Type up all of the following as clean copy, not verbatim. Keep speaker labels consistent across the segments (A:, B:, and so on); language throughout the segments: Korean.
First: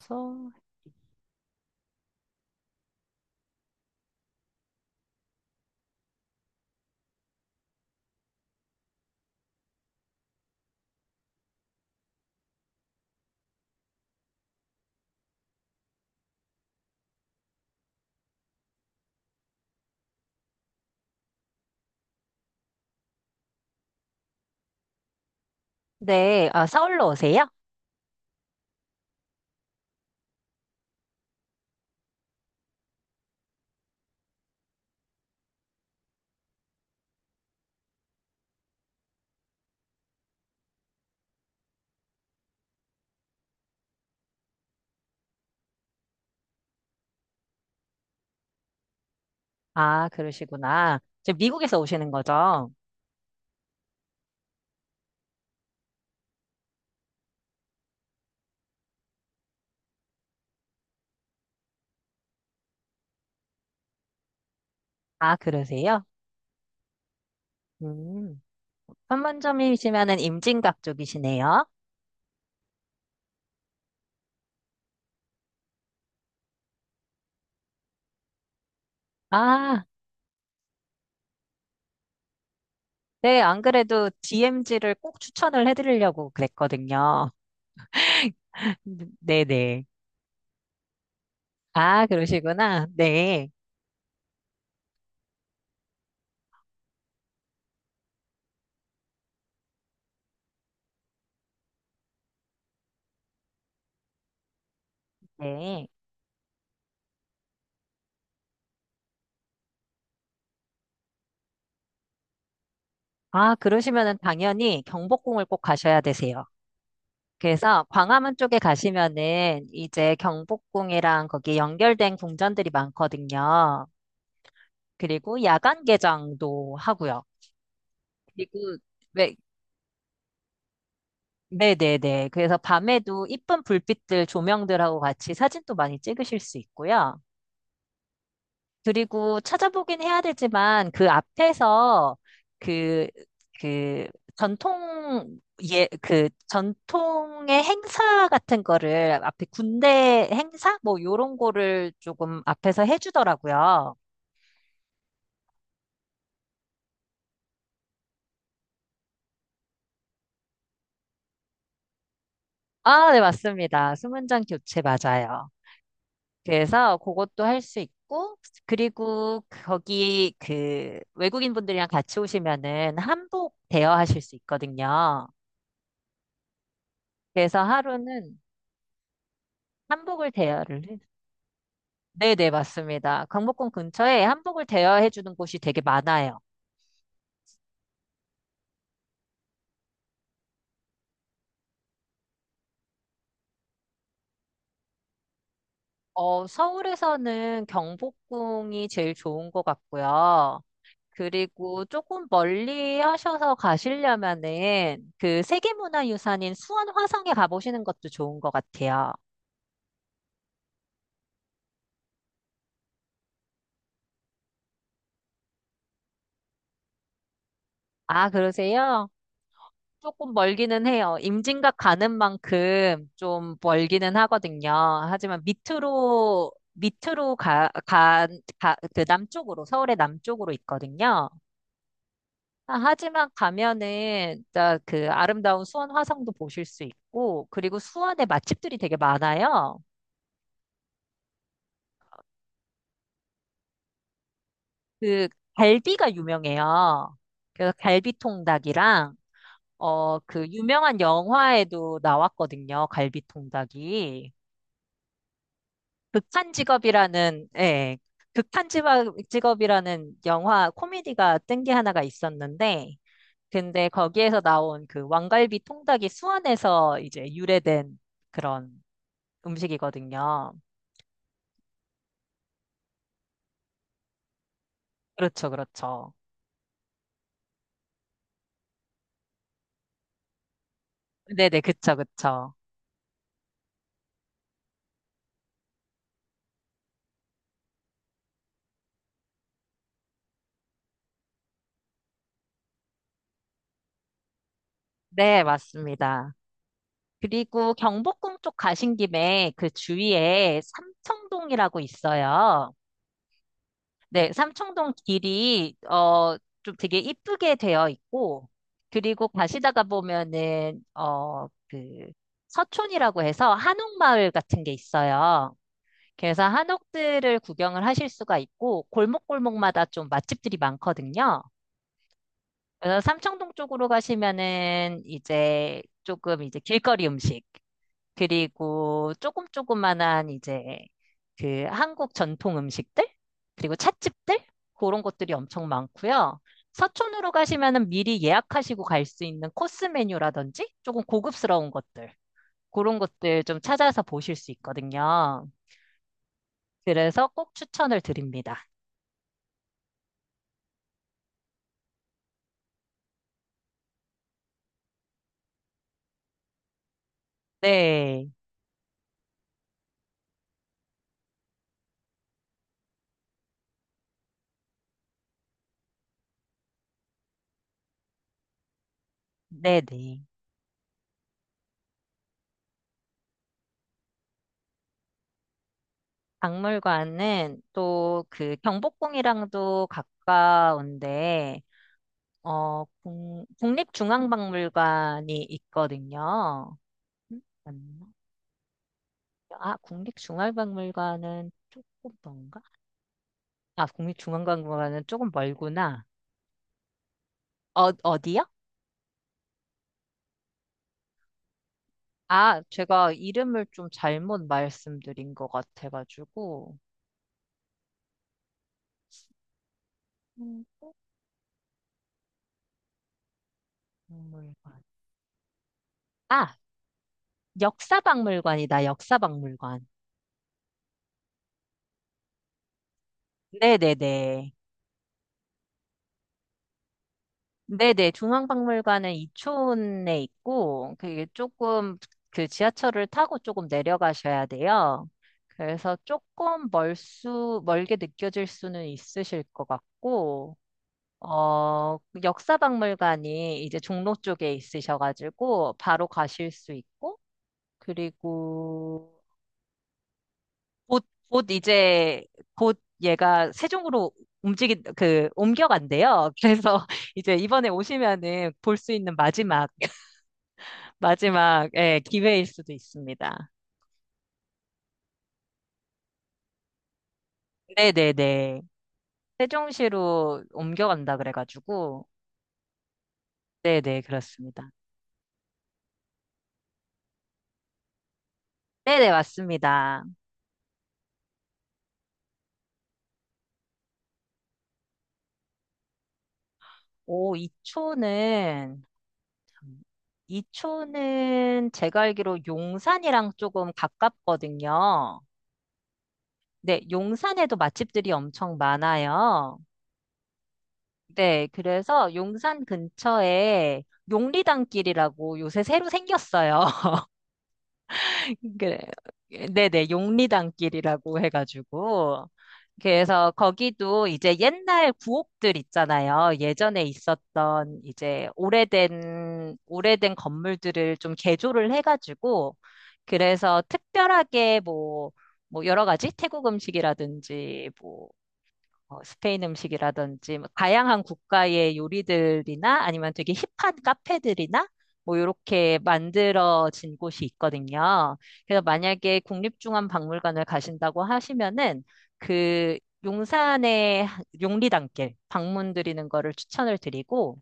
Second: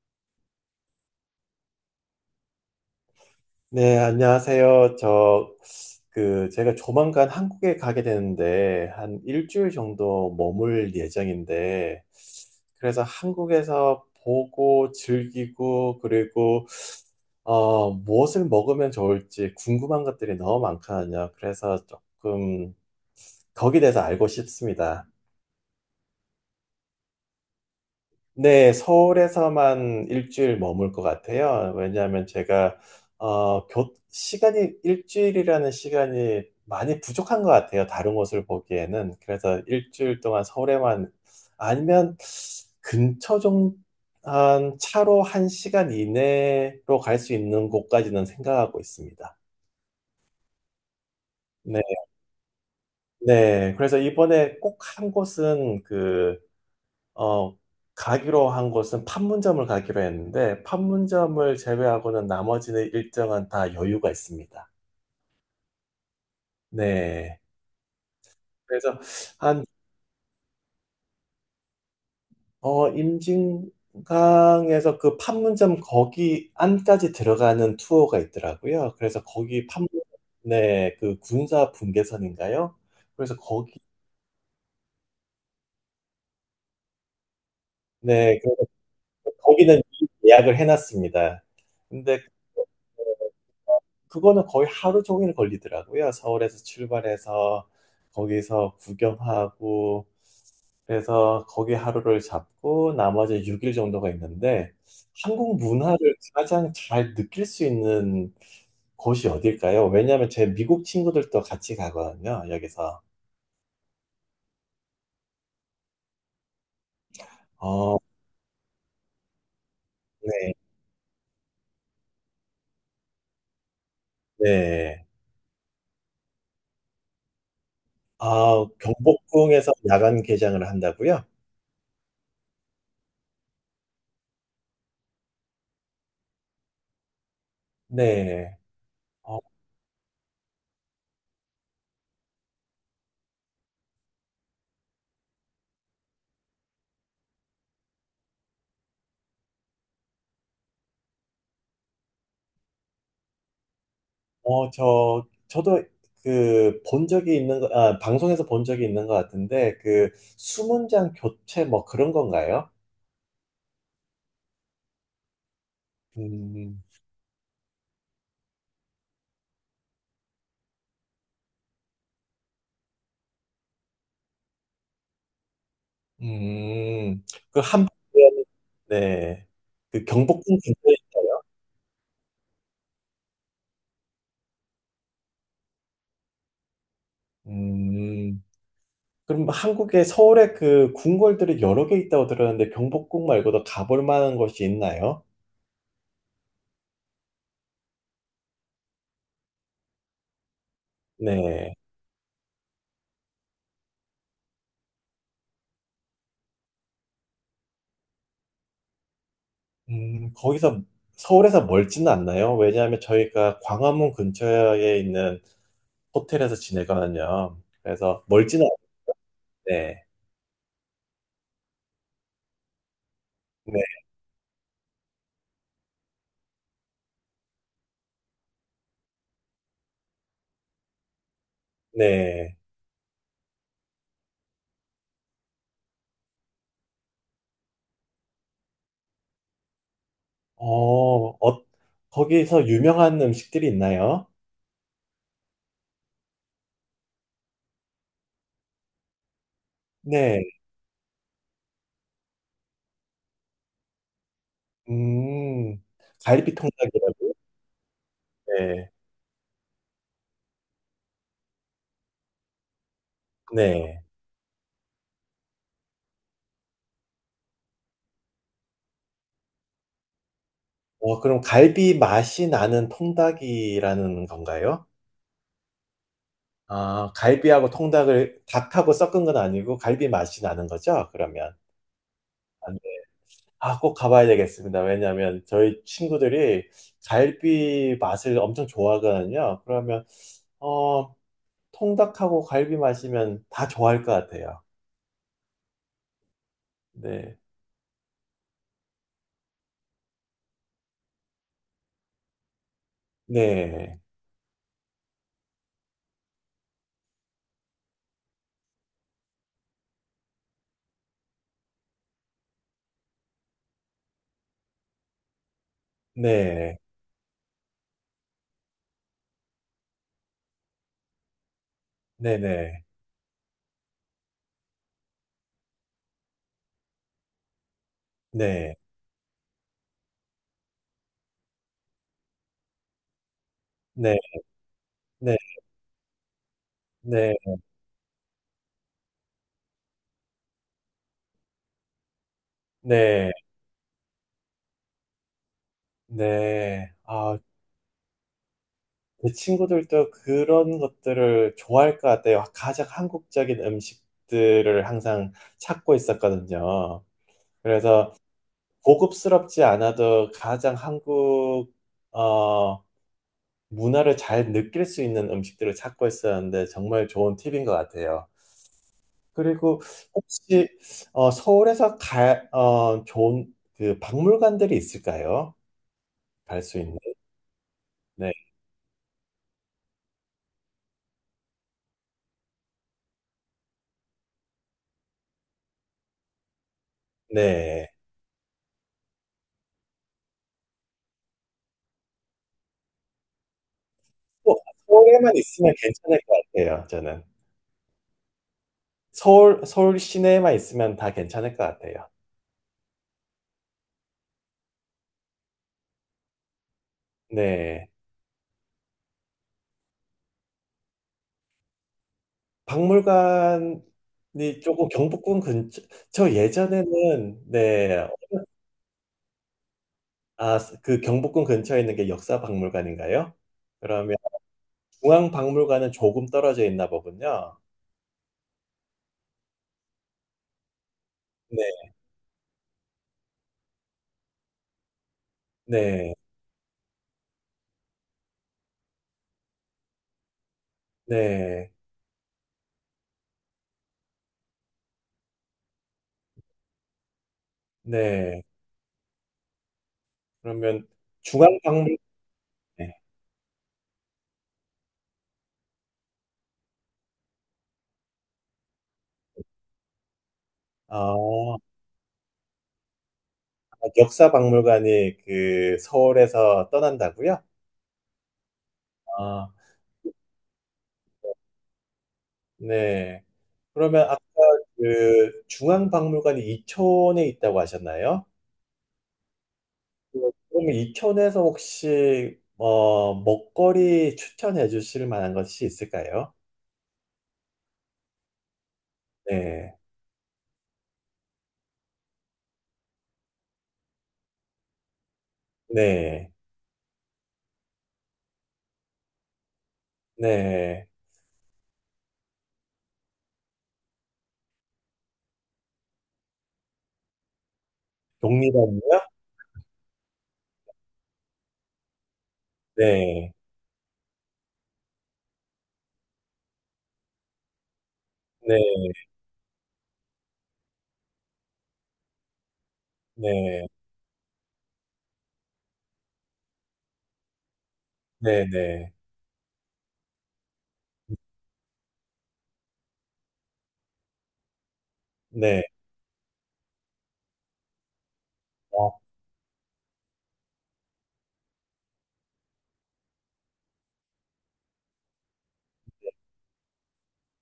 A: 서-
B: 네, 안녕하세요. 저, 그, 제가 조만간 한국에 가게 되는데, 한 일주일 정도 머물 예정인데, 그래서 한국에서 보고 즐기고, 그리고, 무엇을 먹으면 좋을지 궁금한 것들이 너무 많거든요. 그래서 조금 거기에 대해서 알고 싶습니다.
A: 네, 아, 서울로 오세요?
B: 네, 서울에서만 일주일 머물 것 같아요. 왜냐하면 제가 시간이 일주일이라는 시간이 많이 부족한 것 같아요. 다른 곳을 보기에는. 그래서 일주일 동안 서울에만 아니면 근처 좀 한 차로 한 시간 이내로 갈 수 있는 곳까지는 생각하고 있습니다.
A: 아, 그러시구나. 지금 미국에서
B: 네,
A: 오시는 거죠?
B: 네. 그래서 이번에 꼭 한 곳은 어, 가기로 한 곳은 판문점을 가기로 했는데, 판문점을 제외하고는 나머지는 일정은 다 여유가 있습니다.
A: 아, 그러세요?
B: 네.
A: 음,
B: 그래서 한,
A: 판문점이시면은 임진각 쪽이시네요.
B: 임진강에서 그 판문점 거기 안까지 들어가는 투어가 있더라고요. 그래서 거기
A: 아,
B: 네, 그 군사 분계선인가요? 그래서
A: 네, 안
B: 거기,
A: 그래도 DMZ를 꼭 추천을 해드리려고 그랬거든요.
B: 네, 그래서 거기는
A: 네네.
B: 이미 예약을 해놨습니다.
A: 아,
B: 근데 그
A: 그러시구나. 네.
B: 그거는 거의 하루 종일 걸리더라고요. 서울에서 출발해서 거기서 구경하고 그래서 거기 하루를 잡고 나머지 6일 정도가 있는데 한국
A: 네.
B: 문화를 가장 잘 느낄 수 있는 곳이 어딜까요? 왜냐하면 제 미국 친구들도 같이 가거든요. 여기서.
A: 아, 그러시면은 당연히 경복궁을 꼭 가셔야 되세요. 그래서
B: 어,
A: 광화문 쪽에 가시면은 이제
B: 네,
A: 경복궁이랑 거기 연결된 궁전들이 많거든요.
B: 네.
A: 그리고 야간 개장도 하고요.
B: 아,
A: 그리고 네,
B: 경복궁에서 야간 개장을 한다고요?
A: 네네네. 그래서 밤에도 이쁜 불빛들, 조명들하고 같이 사진도 많이 찍으실 수 있고요.
B: 네. 어,
A: 그리고 찾아보긴 해야 되지만 그 앞에서 그, 그 전통, 예, 그 전통의 행사 같은 거를 앞에 군대 행사? 뭐 요런 거를 조금 앞에서 해주더라고요.
B: 저도 본 적이 있는, 아, 방송에서 본 적이 있는 것 같은데, 수문장 교체 뭐 그런 건가요?
A: 아, 네, 맞습니다. 수문장 교체 맞아요.
B: 음.
A: 그래서 그것도 할 수 있고, 그리고 거기 그 외국인 분들이랑 같이 오시면은 한복 대여하실 수 있거든요.
B: 음. 그
A: 그래서
B: 한복,
A: 하루는
B: 네. 그
A: 한복을
B: 경복궁
A: 대여를
B: 근처에
A: 해.
B: 있어요.
A: 네네, 맞습니다. 경복궁 근처에 한복을 대여해 주는 곳이 되게 많아요.
B: 음, 그럼 한국에, 서울에 그 궁궐들이 여러 개 있다고 들었는데, 경복궁 말고도 가볼 만한 곳이 있나요?
A: 어, 서울에서는 경복궁이 제일 좋은 것 같고요.
B: 네.
A: 그리고 조금 멀리 하셔서 가시려면은 그 세계문화유산인 수원 화성에 가보시는 것도 좋은 것 같아요.
B: 거기서 서울에서 멀지는 않나요? 왜냐하면 저희가 광화문 근처에 있는 호텔에서 지내거든요. 그래서
A: 아,
B: 멀지는
A: 그러세요?
B: 않네.
A: 조금 멀기는 해요. 임진각 가는 만큼 좀
B: 네, 네.
A: 멀기는 하거든요. 하지만 밑으로 그 남쪽으로, 서울의 남쪽으로 있거든요.
B: 네.
A: 아, 하지만 가면은 진짜 그 아름다운 수원 화성도 보실 수 있고, 그리고 수원에 맛집들이 되게 많아요.
B: 어, 어, 거기서 유명한 음식들이 있나요?
A: 그 갈비가 유명해요. 그래서 갈비통닭이랑, 어, 그
B: 네.
A: 유명한 영화에도 나왔거든요. 갈비통닭이.
B: 음,
A: 극한
B: 갈비 통닭이라고?
A: 직업이라는, 예,
B: 네,
A: 직업이라는 영화 코미디가 뜬 게 하나가 있었는데, 근데
B: 네.
A: 거기에서 나온 그 왕갈비 통닭이 수원에서 이제 유래된 그런 음식이거든요.
B: 그럼 갈비 맛이 나는 통닭이라는 건가요?
A: 그렇죠, 그렇죠.
B: 아, 갈비하고 통닭을 닭하고 섞은 건 아니고 갈비 맛이 나는 거죠? 그러면.
A: 네네, 그쵸, 그쵸.
B: 아, 꼭 가봐야 되겠습니다. 왜냐하면 저희 친구들이 갈비 맛을 엄청 좋아하거든요. 그러면 어, 통닭하고 갈비 맛이면 다 좋아할 것 같아요.
A: 네, 맞습니다.
B: 네,
A: 그리고 경복궁 쪽 가신 김에 그 주위에 삼청동이라고 있어요.
B: 네,
A: 네, 삼청동 길이 어 좀 되게 이쁘게 되어 있고 그리고 가시다가 보면은 어 그 서촌이라고 해서 한옥마을 같은 게 있어요. 그래서
B: 네,
A: 한옥들을 구경을 하실 수가 있고 골목골목마다 좀 맛집들이 많거든요.
B: 네, 네,
A: 그래서 삼청동 쪽으로 가시면은 이제 조금 이제 길거리 음식
B: 네,
A: 그리고 조금 조그만한 이제 그 한국 전통 음식들 그리고
B: 네,
A: 찻집들 그런 것들이
B: 네,
A: 엄청 많고요. 서촌으로
B: 네,
A: 가시면은 미리 예약하시고 갈 수 있는 코스 메뉴라든지 조금 고급스러운 것들 그런
B: 네,
A: 것들 좀 찾아서 보실 수 있거든요.
B: 네.
A: 그래서
B: 아,
A: 꼭 추천을 드립니다.
B: 제 친구들도 그런 것들을 좋아할 것 같아요. 가장 한국적인 음식들을 항상 찾고 있었거든요. 그래서
A: 네,
B: 고급스럽지 않아도 가장 한국 어, 문화를 잘 느낄 수 있는 음식들을 찾고 있었는데 정말 좋은 팁인 것 같아요. 그리고
A: 네네.
B: 혹시 서울에서 좋은 그 박물관들이 있을까요? 갈 수 있는.
A: 박물관은 또
B: 네.
A: 그 경복궁이랑도 가까운데 어, 국립중앙박물관이 있거든요.
B: 네.
A: 맞나? 아, 국립중앙박물관은 조금 먼가? 아,
B: 어,
A: 국립중앙박물관은 조금
B: 서울에만 있으면
A: 멀구나.
B: 괜찮을 것 같아요, 저는.
A: 어, 어디요?
B: 서울 시내에만 있으면 다 괜찮을 것 같아요.
A: 아, 제가 이름을 좀 잘못 말씀드린 것 같아가지고.
B: 네.
A: 음,
B: 박물관이
A: 박물관.
B: 조금 경복궁 근처, 저
A: 아,
B: 예전에는, 네,
A: 역사박물관이다, 역사박물관.
B: 아, 그 경복궁 근처에 있는 게 역사박물관인가요? 그러면
A: 네네네.
B: 중앙박물관은 조금 떨어져 있나 보군요.
A: 네네, 중앙박물관은 이촌에 있고, 그게
B: 네,
A: 조금 그 지하철을 타고 조금 내려가셔야 돼요. 그래서
B: 네,
A: 조금 멀게 느껴질 수는 있으실 것 같고,
B: 네,
A: 어, 역사박물관이 이제 종로 쪽에 있으셔가지고, 바로 가실 수 있고,
B: 네.
A: 그리고
B: 그러면
A: 곧, 곧
B: 중앙박물관,
A: 이제, 곧
B: 네.
A: 얘가 세종으로 움직 그, 옮겨간대요. 그래서 이제 이번에 오시면은 볼 수 있는
B: 아,
A: 예, 기회일 수도 있습니다.
B: 역사박물관이 그 서울에서 떠난다고요?
A: 네네네.
B: 아,
A: 세종시로 옮겨간다 그래가지고.
B: 네.
A: 네네,
B: 그러면 아까
A: 그렇습니다.
B: 그 중앙박물관이 이촌에 있다고 하셨나요?
A: 네네, 맞습니다.
B: 그럼 이천에서 혹시 먹거리 추천해 주실 만한 것이 있을까요?
A: 오,
B: 네,
A: 이초는 제가 알기로 용산이랑 조금 가깝거든요.
B: 네,
A: 네, 용산에도 맛집들이 엄청 많아요.
B: 네.
A: 네, 그래서 용산 근처에 용리단길이라고 요새 새로 생겼어요. 그래.
B: 독립원이요?
A: 네네, 용리단길이라고 해가지고. 그래서
B: 네,
A: 거기도 이제 옛날 구옥들 있잖아요. 예전에 있었던 이제
B: 네,
A: 오래된 건물들을 좀 개조를 해가지고, 그래서
B: 네,
A: 특별하게 뭐, 뭐 여러 가지 태국 음식이라든지 뭐
B: 네, 네,
A: 어, 스페인 음식이라든지 뭐 다양한 국가의 요리들이나 아니면 되게 힙한 카페들이나 뭐
B: 네.
A: 이렇게 만들어진 곳이 있거든요. 그래서
B: 어,
A: 만약에 국립중앙박물관을 가신다고 하시면은 그 용산의 용리단길 방문드리는 거를 추천을 드리고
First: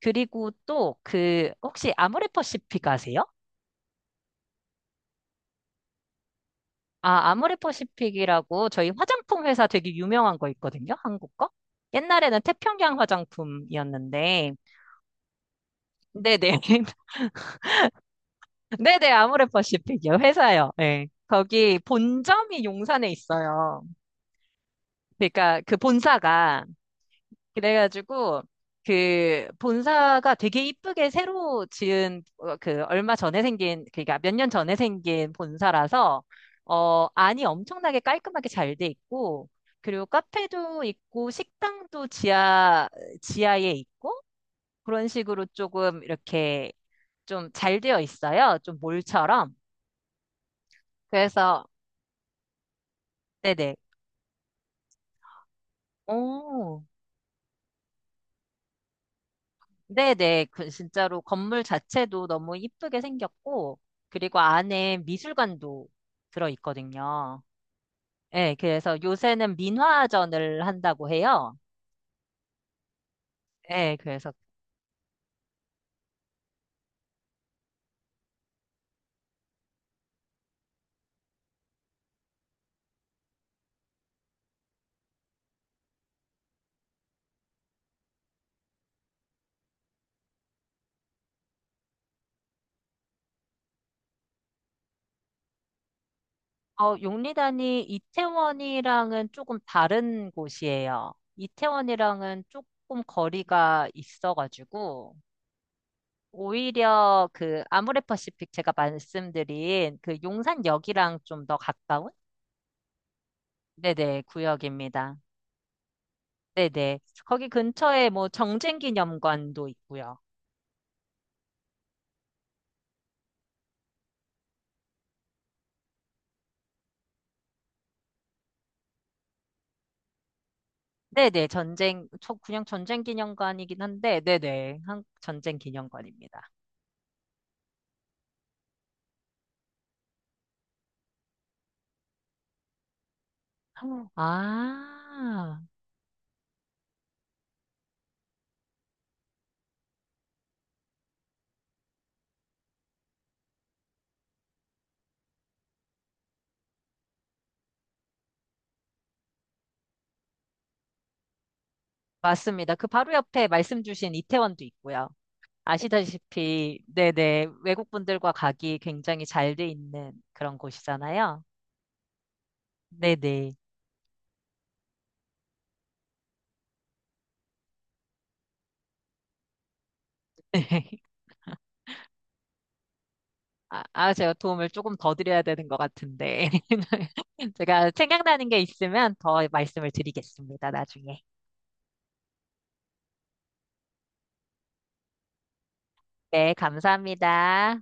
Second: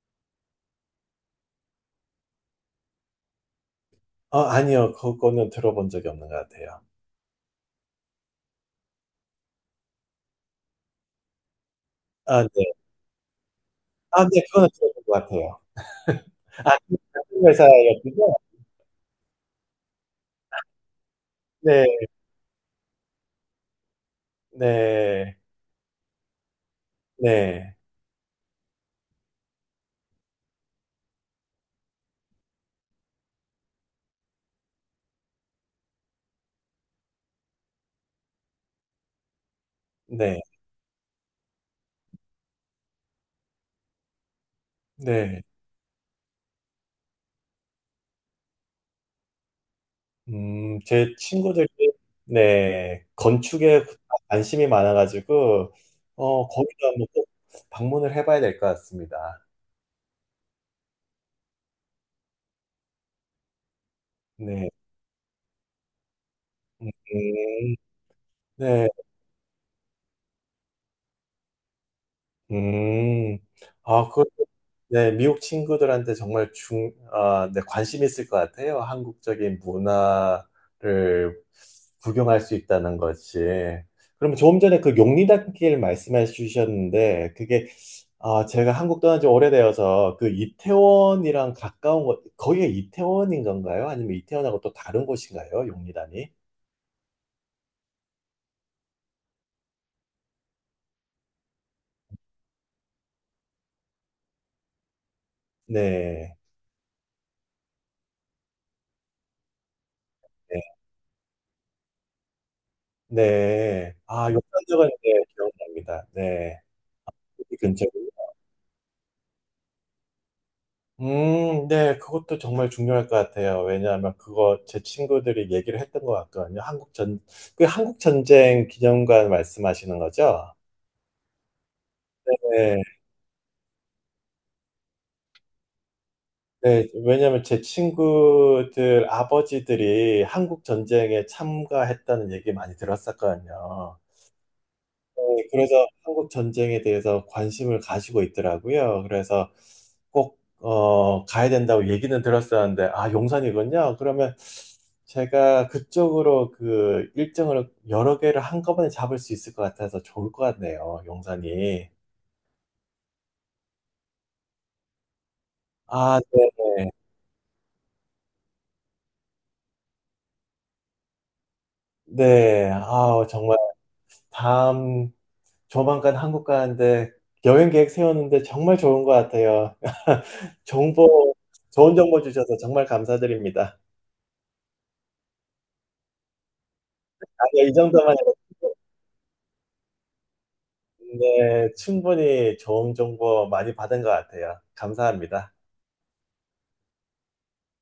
A: 그리고 또 그 혹시 아모레퍼시픽 아세요?
B: 아니요, 그거는 들어본 적이 없는 것 같아요.
A: 아, 아모레퍼시픽이라고 저희 화장품 회사 되게 유명한 거 있거든요. 한국 거? 옛날에는
B: 아, 네.
A: 태평양
B: 아, 네,
A: 화장품이었는데
B: 그거는 들어본 것 같아요.
A: 네네.
B: 아, 같은 회사였군요.
A: 네네, 아모레퍼시픽이요. 회사요. 예. 거기
B: 네,
A: 본점이 용산에 있어요.
B: 네,
A: 그러니까 그 본사가.
B: 네,
A: 그래가지고 그 본사가 되게 이쁘게 새로 지은 어, 그 얼마 전에 생긴, 그러니까 몇 년 전에 생긴 본사라서 어, 안이 엄청나게 깔끔하게 잘 돼 있고 그리고
B: 네,
A: 카페도 있고 식당도 지하에 있고 그런
B: 네.
A: 식으로 조금 이렇게 좀 잘 되어 있어요. 좀 몰처럼.
B: 제
A: 그래서,
B: 친구들이, 네,
A: 네네.
B: 건축에 관심이 많아가지고,
A: 오,
B: 거기도 한번 꼭 방문을 해봐야 될 것 같습니다.
A: 네네. 그 진짜로 건물 자체도 너무 이쁘게 생겼고, 그리고
B: 네,
A: 안에 미술관도 들어있거든요.
B: 음,
A: 예,
B: 네,
A: 그래서 요새는 민화전을 한다고 해요.
B: 음,
A: 예,
B: 아, 그,
A: 그래서,
B: 네, 미국 친구들한테 정말 아, 네, 관심 있을 것 같아요. 한국적인 문화를 구경할 수 있다는 것이. 그럼 조금 전에 그 용리단길 말씀해 주셨는데, 그게 아, 제가 한국 떠난 지 오래되어서 그 이태원이랑 가까운 곳, 거기가 이태원인 건가요? 아니면 이태원하고 또 다른 곳인가요? 용리단이?
A: 어, 용리단이 이태원이랑은 조금 다른 곳이에요. 이태원이랑은 조금 거리가 있어가지고,
B: 네.
A: 오히려 그 아모레퍼시픽 제가 말씀드린 그
B: 네.
A: 용산역이랑 좀 더 가까운
B: 네.
A: 네네,
B: 아, 용산역은
A: 구역입니다.
B: 네, 기억납니다. 네.
A: 네네.
B: 그
A: 거기
B: 근처.
A: 근처에 뭐 정쟁기념관도 있고요.
B: 네. 그것도 정말 중요할 것 같아요. 왜냐하면 그거 제 친구들이 얘기를 했던 것 같거든요. 그 한국 전쟁 기념관 말씀하시는 거죠?
A: 네네, 전쟁, 그냥
B: 네.
A: 전쟁기념관이긴 한데, 네네, 한, 전쟁기념관입니다.
B: 네, 왜냐면 제 친구들 아버지들이 한국 전쟁에 참가했다는 얘기 많이 들었었거든요. 네,
A: 아,
B: 그래서 한국 전쟁에 대해서 관심을 가지고 있더라고요. 그래서 꼭, 가야 된다고 얘기는 들었었는데, 아, 용산이군요. 그러면 제가 그쪽으로 그 일정을 여러 개를 한꺼번에 잡을 수 있을 것 같아서 좋을 것 같네요. 용산이.
A: 맞습니다. 그 바로 옆에 말씀 주신 이태원도 있고요.
B: 아, 네,
A: 아시다시피, 네네, 외국분들과 가기 굉장히 잘 돼 있는 그런 곳이잖아요.
B: 네. 아,
A: 네네.
B: 정말 다음 조만간 한국 가는데 여행 계획 세웠는데 정말 좋은 것 같아요. 정보, 좋은 정보 주셔서 정말 감사드립니다.
A: 아, 아, 제가 도움을 조금 더 드려야 되는 것 같은데.
B: 아니요, 이
A: 제가
B: 정도만 해도
A: 생각나는 게 있으면 더 말씀을 드리겠습니다, 나중에.
B: 네, 충분히 좋은 정보 많이 받은 것 같아요. 감사합니다.
A: 네, 감사합니다.